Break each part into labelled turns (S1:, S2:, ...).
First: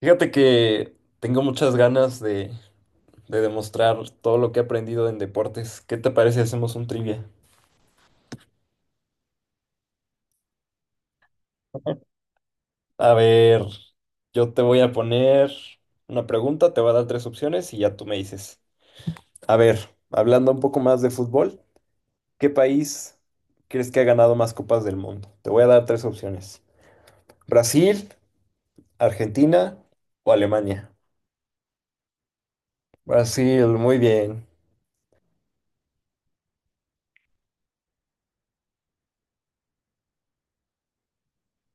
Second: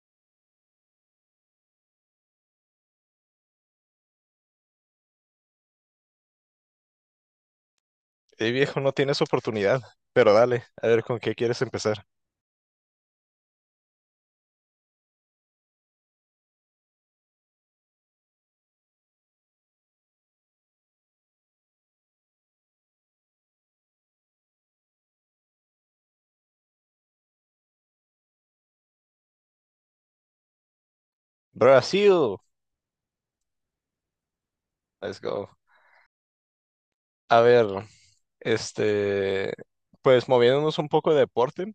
S1: Fíjate que tengo muchas ganas de demostrar todo lo que he aprendido en deportes. ¿Qué te parece si hacemos un trivia?
S2: Viejo, no tienes oportunidad, pero dale, a ver con qué quieres empezar.
S1: A ver, yo te voy a poner una pregunta, te voy a dar tres opciones y ya tú me dices. A ver, hablando un poco más de fútbol, ¿qué país crees que ha ganado más copas del mundo? Te voy a dar tres opciones. ¿Brasil, Argentina o Alemania?
S2: Brasil,
S1: Brasil, muy bien.
S2: let's go. A ver, este, pues moviéndonos un poco de deporte.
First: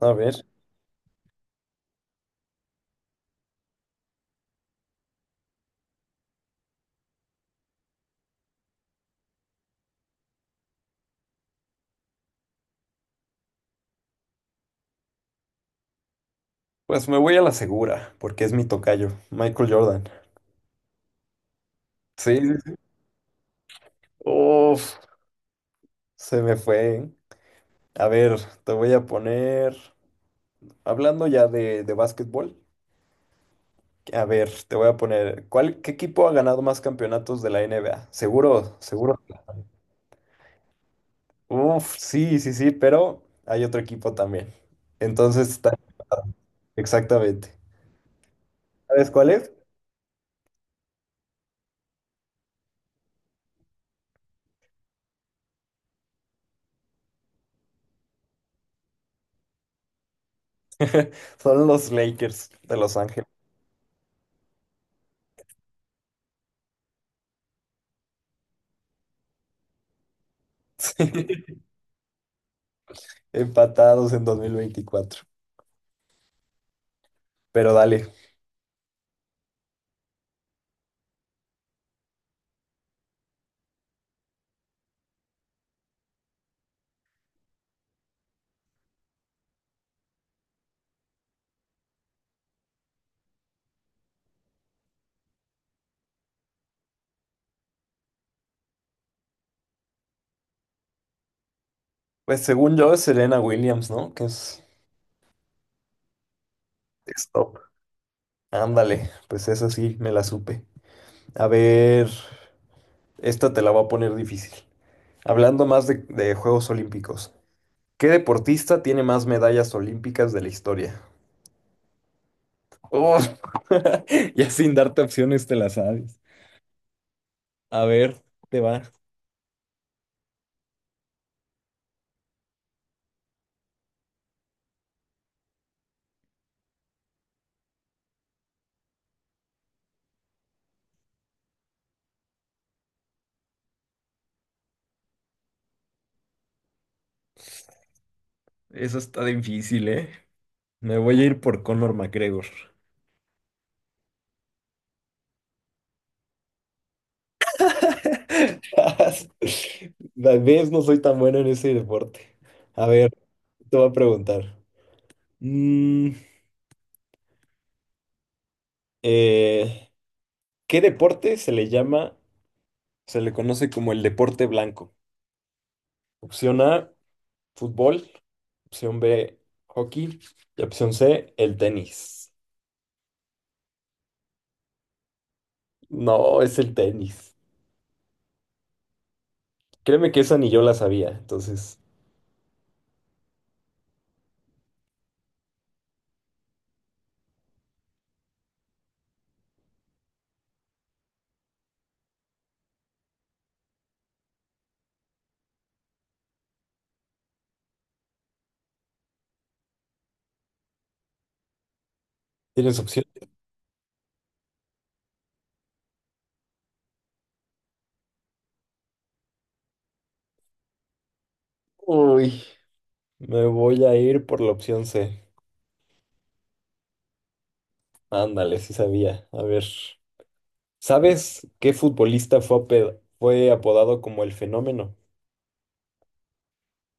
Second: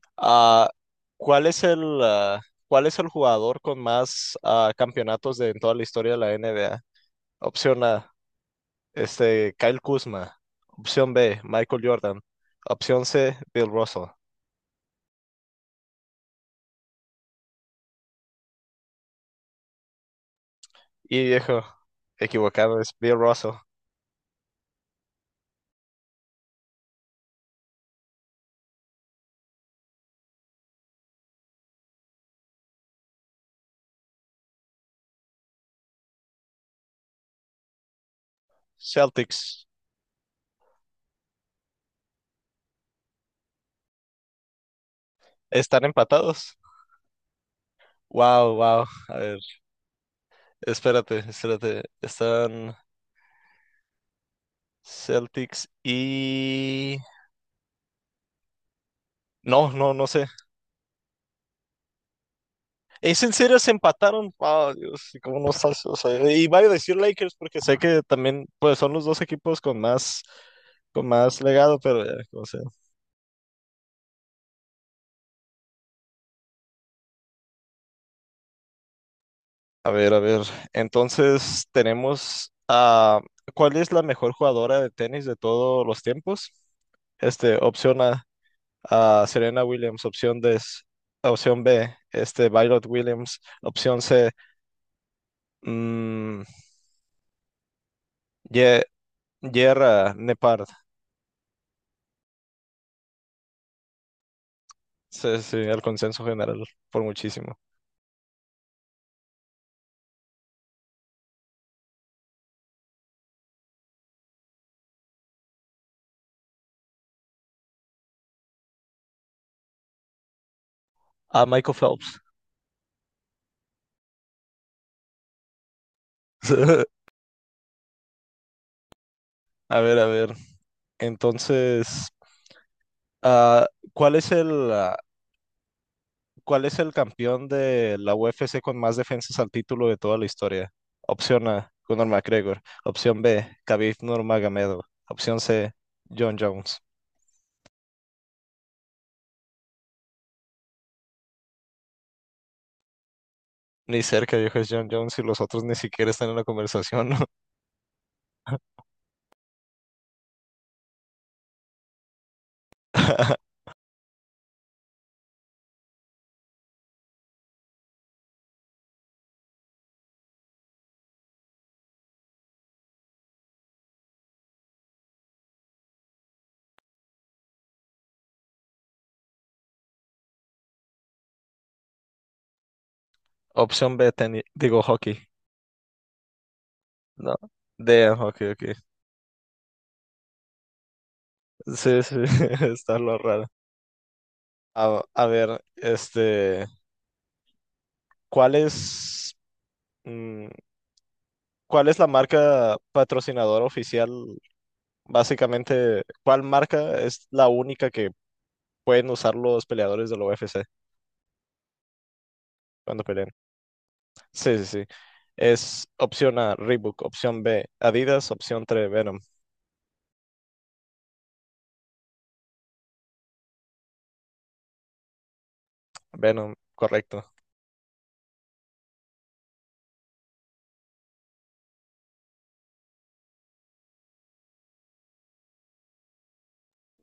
S1: A ver,
S2: ah, ¿Cuál es cuál es el jugador con más campeonatos de, en toda la historia de la NBA? Opción A, Kyle Kuzma. Opción B, Michael Jordan. Opción C, Bill Russell.
S1: pues me voy a la segura, porque es mi tocayo, Michael Jordan.
S2: Y viejo,
S1: Sí,
S2: equivocado, es Bill Russell.
S1: uf, se me fue. A ver, te voy a poner, hablando ya de, básquetbol, a ver, te voy a poner, ¿ qué equipo ha ganado más campeonatos de la NBA? Seguro, seguro.
S2: Celtics,
S1: Uf, sí, sí, sí, pero hay otro equipo también. Entonces,
S2: están empatados.
S1: exactamente.
S2: Wow, wow.
S1: ¿Sabes
S2: A
S1: cuál
S2: ver,
S1: es?
S2: espérate, espérate. Están Celtics y... No, no, no sé.
S1: Son los Lakers de Los
S2: ¿Es
S1: Ángeles.
S2: en serio se empataron? Wow, Dios, ¿y cómo no estás? O sea, y voy a decir Lakers porque sé que también pues son los dos equipos con más legado, pero ya, como sea.
S1: Empatados en 2024. Pero dale.
S2: A ver, a ver. Entonces, tenemos a ¿cuál es la mejor jugadora de tenis de todos los tiempos? Opción A, a Serena Williams, opción D, opción B, Violet Williams, opción C, mm, Ye- Yerra Nepard.
S1: Pues según yo es Serena Williams, ¿no? Que es,
S2: Sí, sí, el consenso general, por
S1: es
S2: muchísimo.
S1: top. Ándale, pues esa sí, me la supe. A ver, esta te la voy a poner difícil. Hablando más de Juegos Olímpicos, ¿qué deportista tiene más medallas olímpicas de la historia?
S2: A Michael Phelps.
S1: Oh, ya sin darte opciones te la sabes. A ver, te va.
S2: A ver, a ver. Entonces, ah, ¿cuál es cuál es el campeón de la UFC con más defensas al título de toda la historia? Opción A, Conor McGregor. Opción B, Khabib Nurmagomedov. Opción C, John Jones.
S1: Eso está difícil, ¿eh? Me voy a ir por Conor McGregor.
S2: Ni cerca, dijo es John Jones y los otros ni siquiera están en la conversación, ¿no?
S1: Tal vez no soy tan bueno en ese deporte. A ver, te voy a preguntar. Mm, eh, ¿Qué deporte se le conoce como el deporte blanco? Opción A, fútbol. Opción B, hockey. Y opción C, el tenis.
S2: Opción B, digo hockey.
S1: No, es el tenis.
S2: No. D, hockey, ok.
S1: Créeme que esa ni yo la sabía. Entonces,
S2: Sí, sí, está lo raro. A ver, ¿cuál es, mm, cuál es la marca patrocinadora oficial? Básicamente, ¿cuál marca es la única que pueden usar los peleadores de la UFC
S1: ¿tienes
S2: cuando
S1: opción?
S2: peleen? Sí, sí, sí. Es opción A, Reebok, opción B, Adidas, opción 3 Venom.
S1: Uy, me voy a ir por la opción C.
S2: Venom, correcto.
S1: Ándale, sí sabía. A ver, ¿sabes qué futbolista fue apodado como el fenómeno?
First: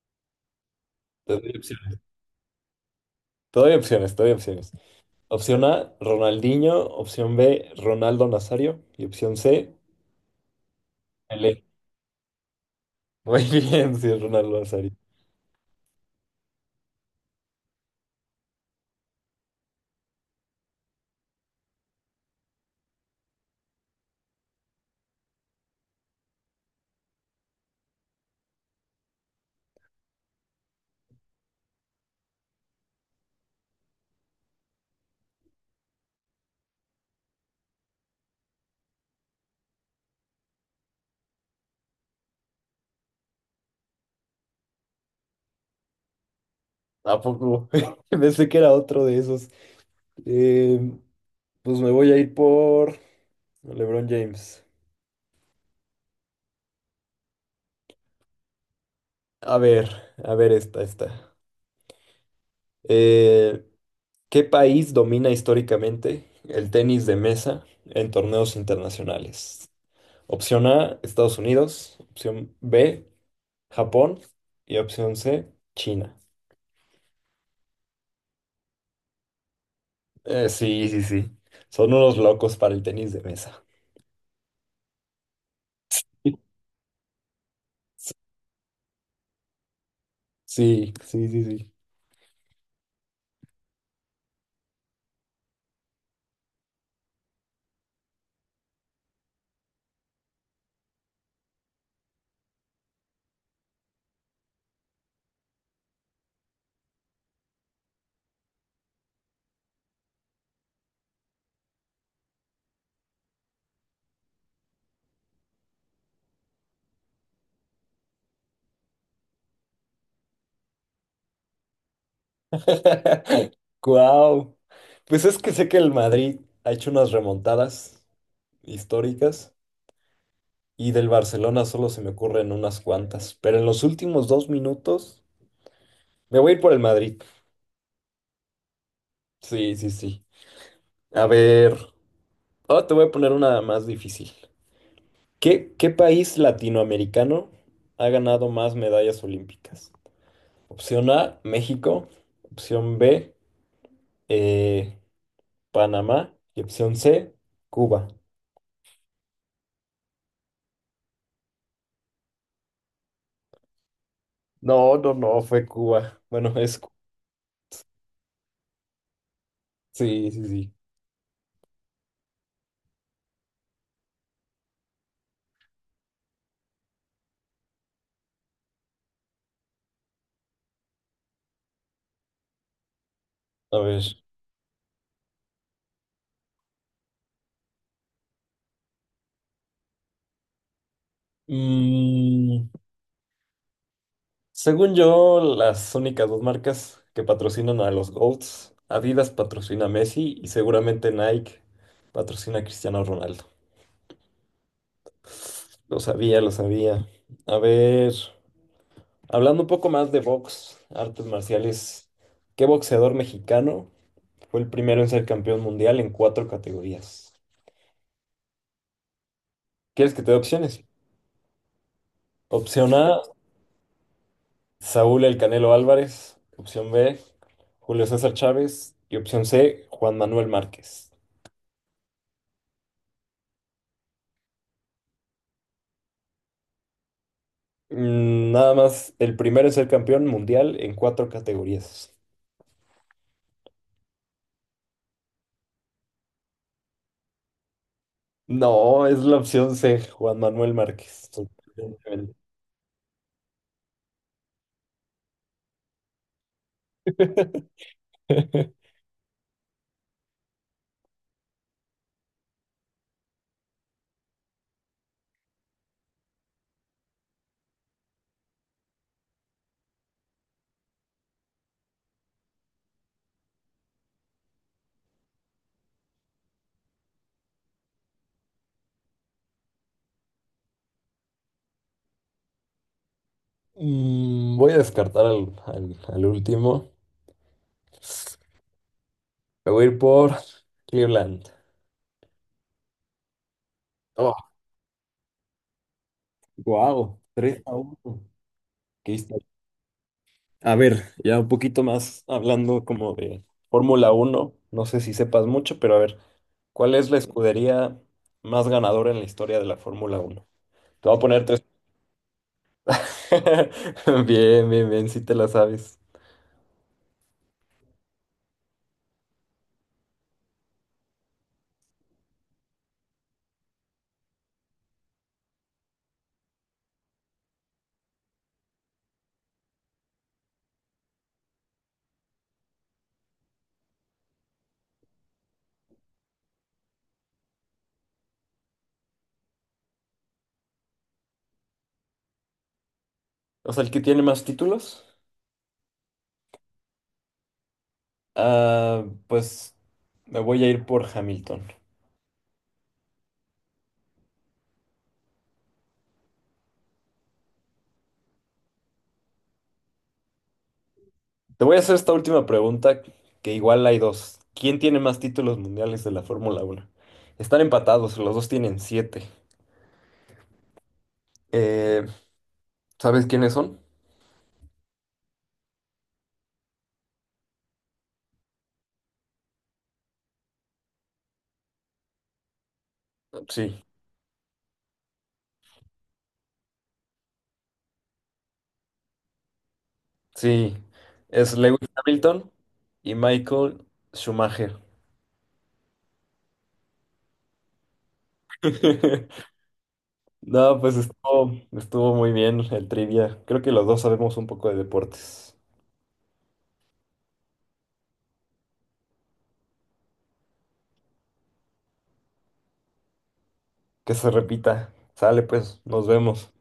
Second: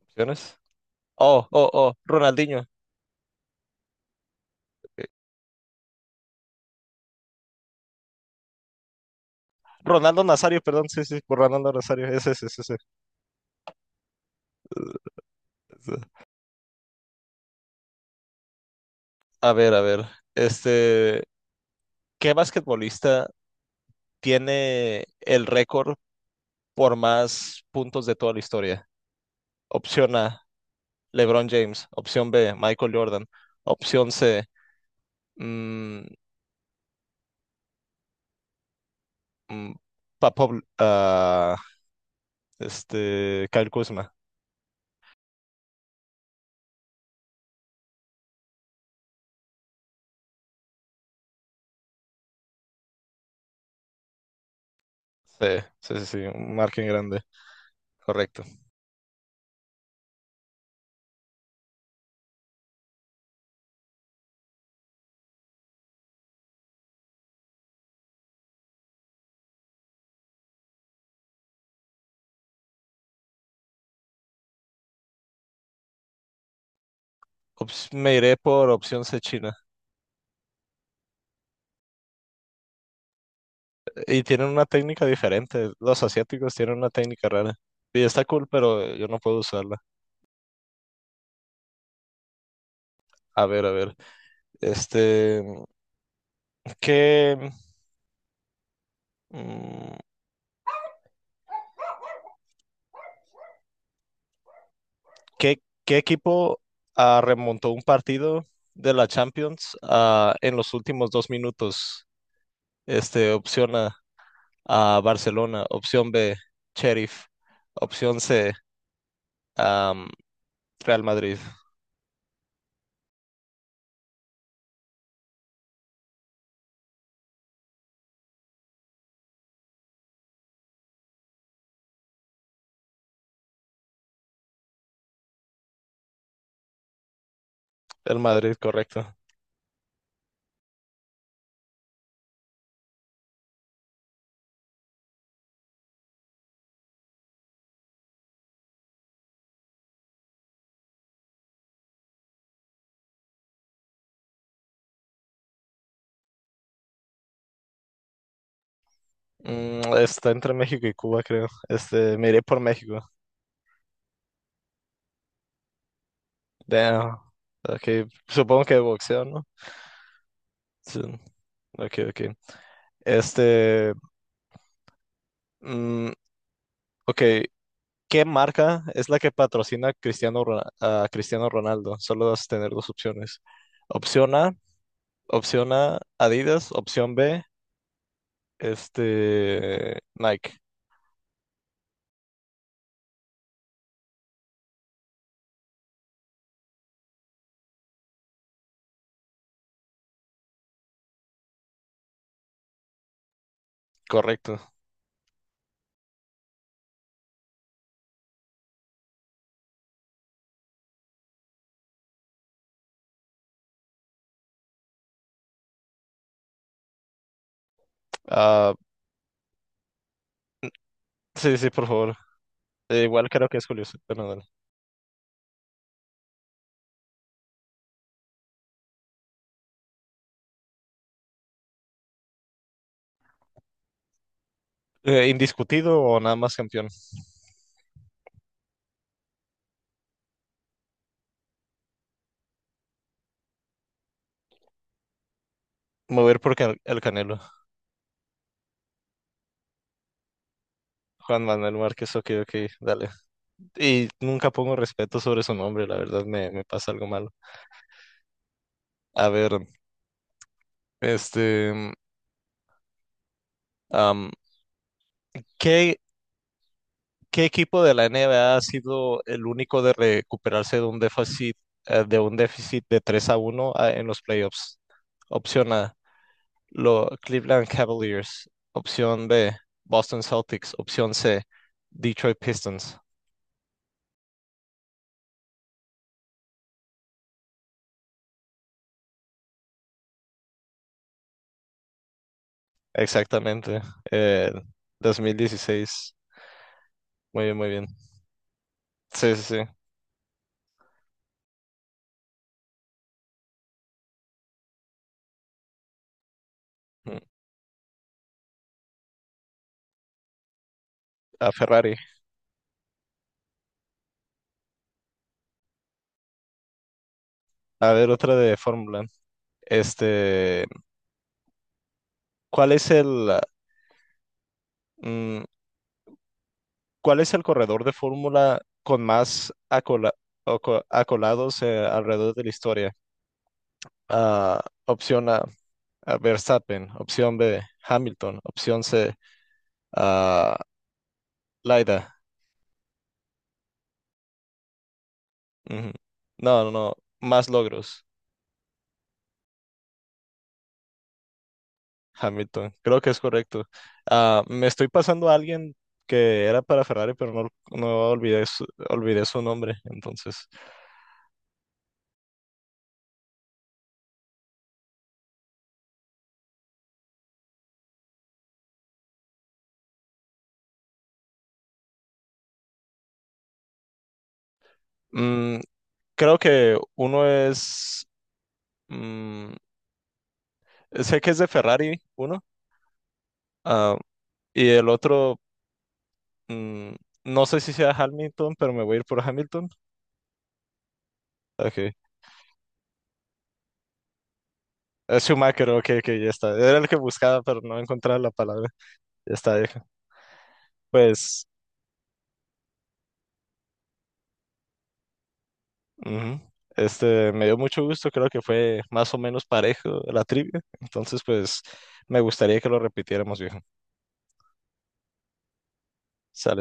S2: Opciones.
S1: Te
S2: Oh,
S1: doy
S2: oh, oh,
S1: opciones.
S2: Ronaldinho.
S1: Te doy opciones, te doy opciones.
S2: Eh,
S1: Opción A, Ronaldinho. Opción B, Ronaldo Nazario. Y opción C,
S2: Ronaldo Nazario, perdón, sí, sí, por
S1: Pelé.
S2: Ronaldo Nazario. Ese, ese, ese, ese.
S1: Muy bien, sí, es Ronaldo Nazario.
S2: A ver, a ver. Este, ¿Qué basquetbolista tiene el récord por más puntos de toda la historia? Opción A, LeBron James. Opción B, Michael Jordan. Opción C, mm, mm, Papo, Kyle Kuzma.
S1: ¿A poco? Pensé que era otro de esos. Eh, pues me voy a ir por LeBron James.
S2: Sí, sí, sí, sí, un margen grande. Correcto.
S1: A ver, a ver esta. Eh, ¿Qué país domina históricamente el tenis de mesa en torneos internacionales? Opción A, Estados Unidos. Opción B, Japón. Y opción C, China.
S2: Me iré por opción C, China.
S1: Sí, sí, sí. Son unos locos para el tenis de mesa.
S2: Y tienen una técnica diferente. Los asiáticos tienen una técnica rara. Y está cool, pero yo no puedo usarla.
S1: Sí, sí, sí, sí.
S2: A ver, a ver. Este, ¿qué, mm, ¿qué equipo remontó un partido de la Champions en los últimos dos minutos? Opción A, Barcelona. Opción B, Sheriff. Opción C, am, Real Madrid.
S1: Wow. Pues es que sé que el Madrid ha hecho unas remontadas históricas y del Barcelona solo se me ocurren unas cuantas. Pero en los últimos 2 minutos me voy a ir por el Madrid.
S2: El Madrid, correcto.
S1: Sí, sí, sí. A ver. Ahora te voy a poner una más difícil. ¿Qué país latinoamericano ha ganado más medallas olímpicas? Opción A, México. Opción B, eh, Panamá. Y opción C, Cuba.
S2: Está entre México y Cuba, creo. Me iré por México.
S1: No, no, no, fue Cuba. Bueno,
S2: Damn. Ok, supongo que de boxeo, ¿no?
S1: sí, sí, sí.
S2: Sí. Ok, ok. Este, mm, ok, ¿qué marca es la que patrocina a Cristiano Ronaldo? Solo vas a tener dos opciones.
S1: A ver.
S2: Opción A, opción A, Adidas, opción B, Nike.
S1: Mm, según yo, las únicas dos marcas que patrocinan a los GOATs, Adidas patrocina a Messi y seguramente Nike patrocina a Cristiano Ronaldo.
S2: Correcto.
S1: Lo sabía, lo sabía. A ver, hablando un poco más de box, artes marciales, ¿qué boxeador mexicano? Fue el primero en ser campeón mundial en cuatro categorías.
S2: Ah,
S1: ¿Quieres que te dé opciones?
S2: sí, sí, por favor.
S1: Opción A,
S2: Igual creo que es bueno, dale.
S1: Saúl El Canelo Álvarez. Opción B, Julio César Chávez. Y opción C, Juan Manuel Márquez.
S2: ¿Indiscutido o nada más campeón?
S1: Nada más, el primero en ser campeón mundial en cuatro categorías.
S2: Mover por el Canelo.
S1: No, es la opción C, Juan Manuel Márquez,
S2: Juan Manuel Márquez, ok,
S1: sorprendentemente.
S2: ok, dale. Y nunca pongo respeto sobre su nombre, la verdad me pasa algo malo. A ver, este, mm, am, ¿qué, ¿qué equipo de la NBA ha sido el único de recuperarse de un déficit, de un déficit de 3 a uno en los playoffs? Opción A, Cleveland Cavaliers. Opción B, Boston Celtics. Opción C, Detroit Pistons.
S1: Voy a descartar al, al último. Me voy a ir por Cleveland.
S2: Exactamente,
S1: Oh,
S2: eh, 2016.
S1: wow,
S2: Muy bien,
S1: 3
S2: muy
S1: a
S2: bien.
S1: uno.
S2: Sí, sí, sí.
S1: A ver, ya un poquito más hablando como de Fórmula Uno, no sé si sepas mucho, pero a ver, ¿cuál es la
S2: Mm,
S1: escudería más ganadora en la historia de la Fórmula Uno? Te voy a poner
S2: a
S1: tres.
S2: Ferrari.
S1: Bien, bien, bien, si te la sabes.
S2: A ver, otra de Fórmula. Este, ¿Cuál es mm, cuál es el corredor de Fórmula con más acolados alrededor de la historia? Opción A, Verstappen. Opción B, Hamilton. Opción C, ah, Laida.
S1: O sea, el que tiene más títulos,
S2: Ujú. No, no, no. Más logros.
S1: pues me voy a ir por Hamilton.
S2: Hamilton, creo que es correcto. Ah, me estoy pasando a alguien que era para Ferrari, pero no, no olvidé su, olvidé su nombre. Entonces,
S1: Te voy a hacer esta última pregunta, que igual hay dos. ¿Quién tiene más títulos mundiales de la Fórmula Uno? Están empatados, los dos tienen siete. Eh, ¿Sabes quiénes son?
S2: mm, creo que uno es, mm, sé que es de Ferrari, uno,
S1: Sí.
S2: ah, y el otro, mm, no sé si sea Hamilton, pero me voy a ir por Hamilton.
S1: Sí, es Lewis
S2: Ok.
S1: Hamilton y Michael Schumacher.
S2: Es Schumacher, ok, ok, ya está. Era el que buscaba, pero no encontraba la palabra. Ya está, viejo.
S1: No, pues
S2: Pues,
S1: estuvo muy bien el trivia. Creo que los dos sabemos un poco de deportes.
S2: ujú, este, me dio mucho gusto, creo que fue más o menos parejo la trivia. Entonces, pues, me gustaría que lo repitiéramos, viejo.
S1: Que se repita. Sale, pues, nos vemos.
S2: Sale.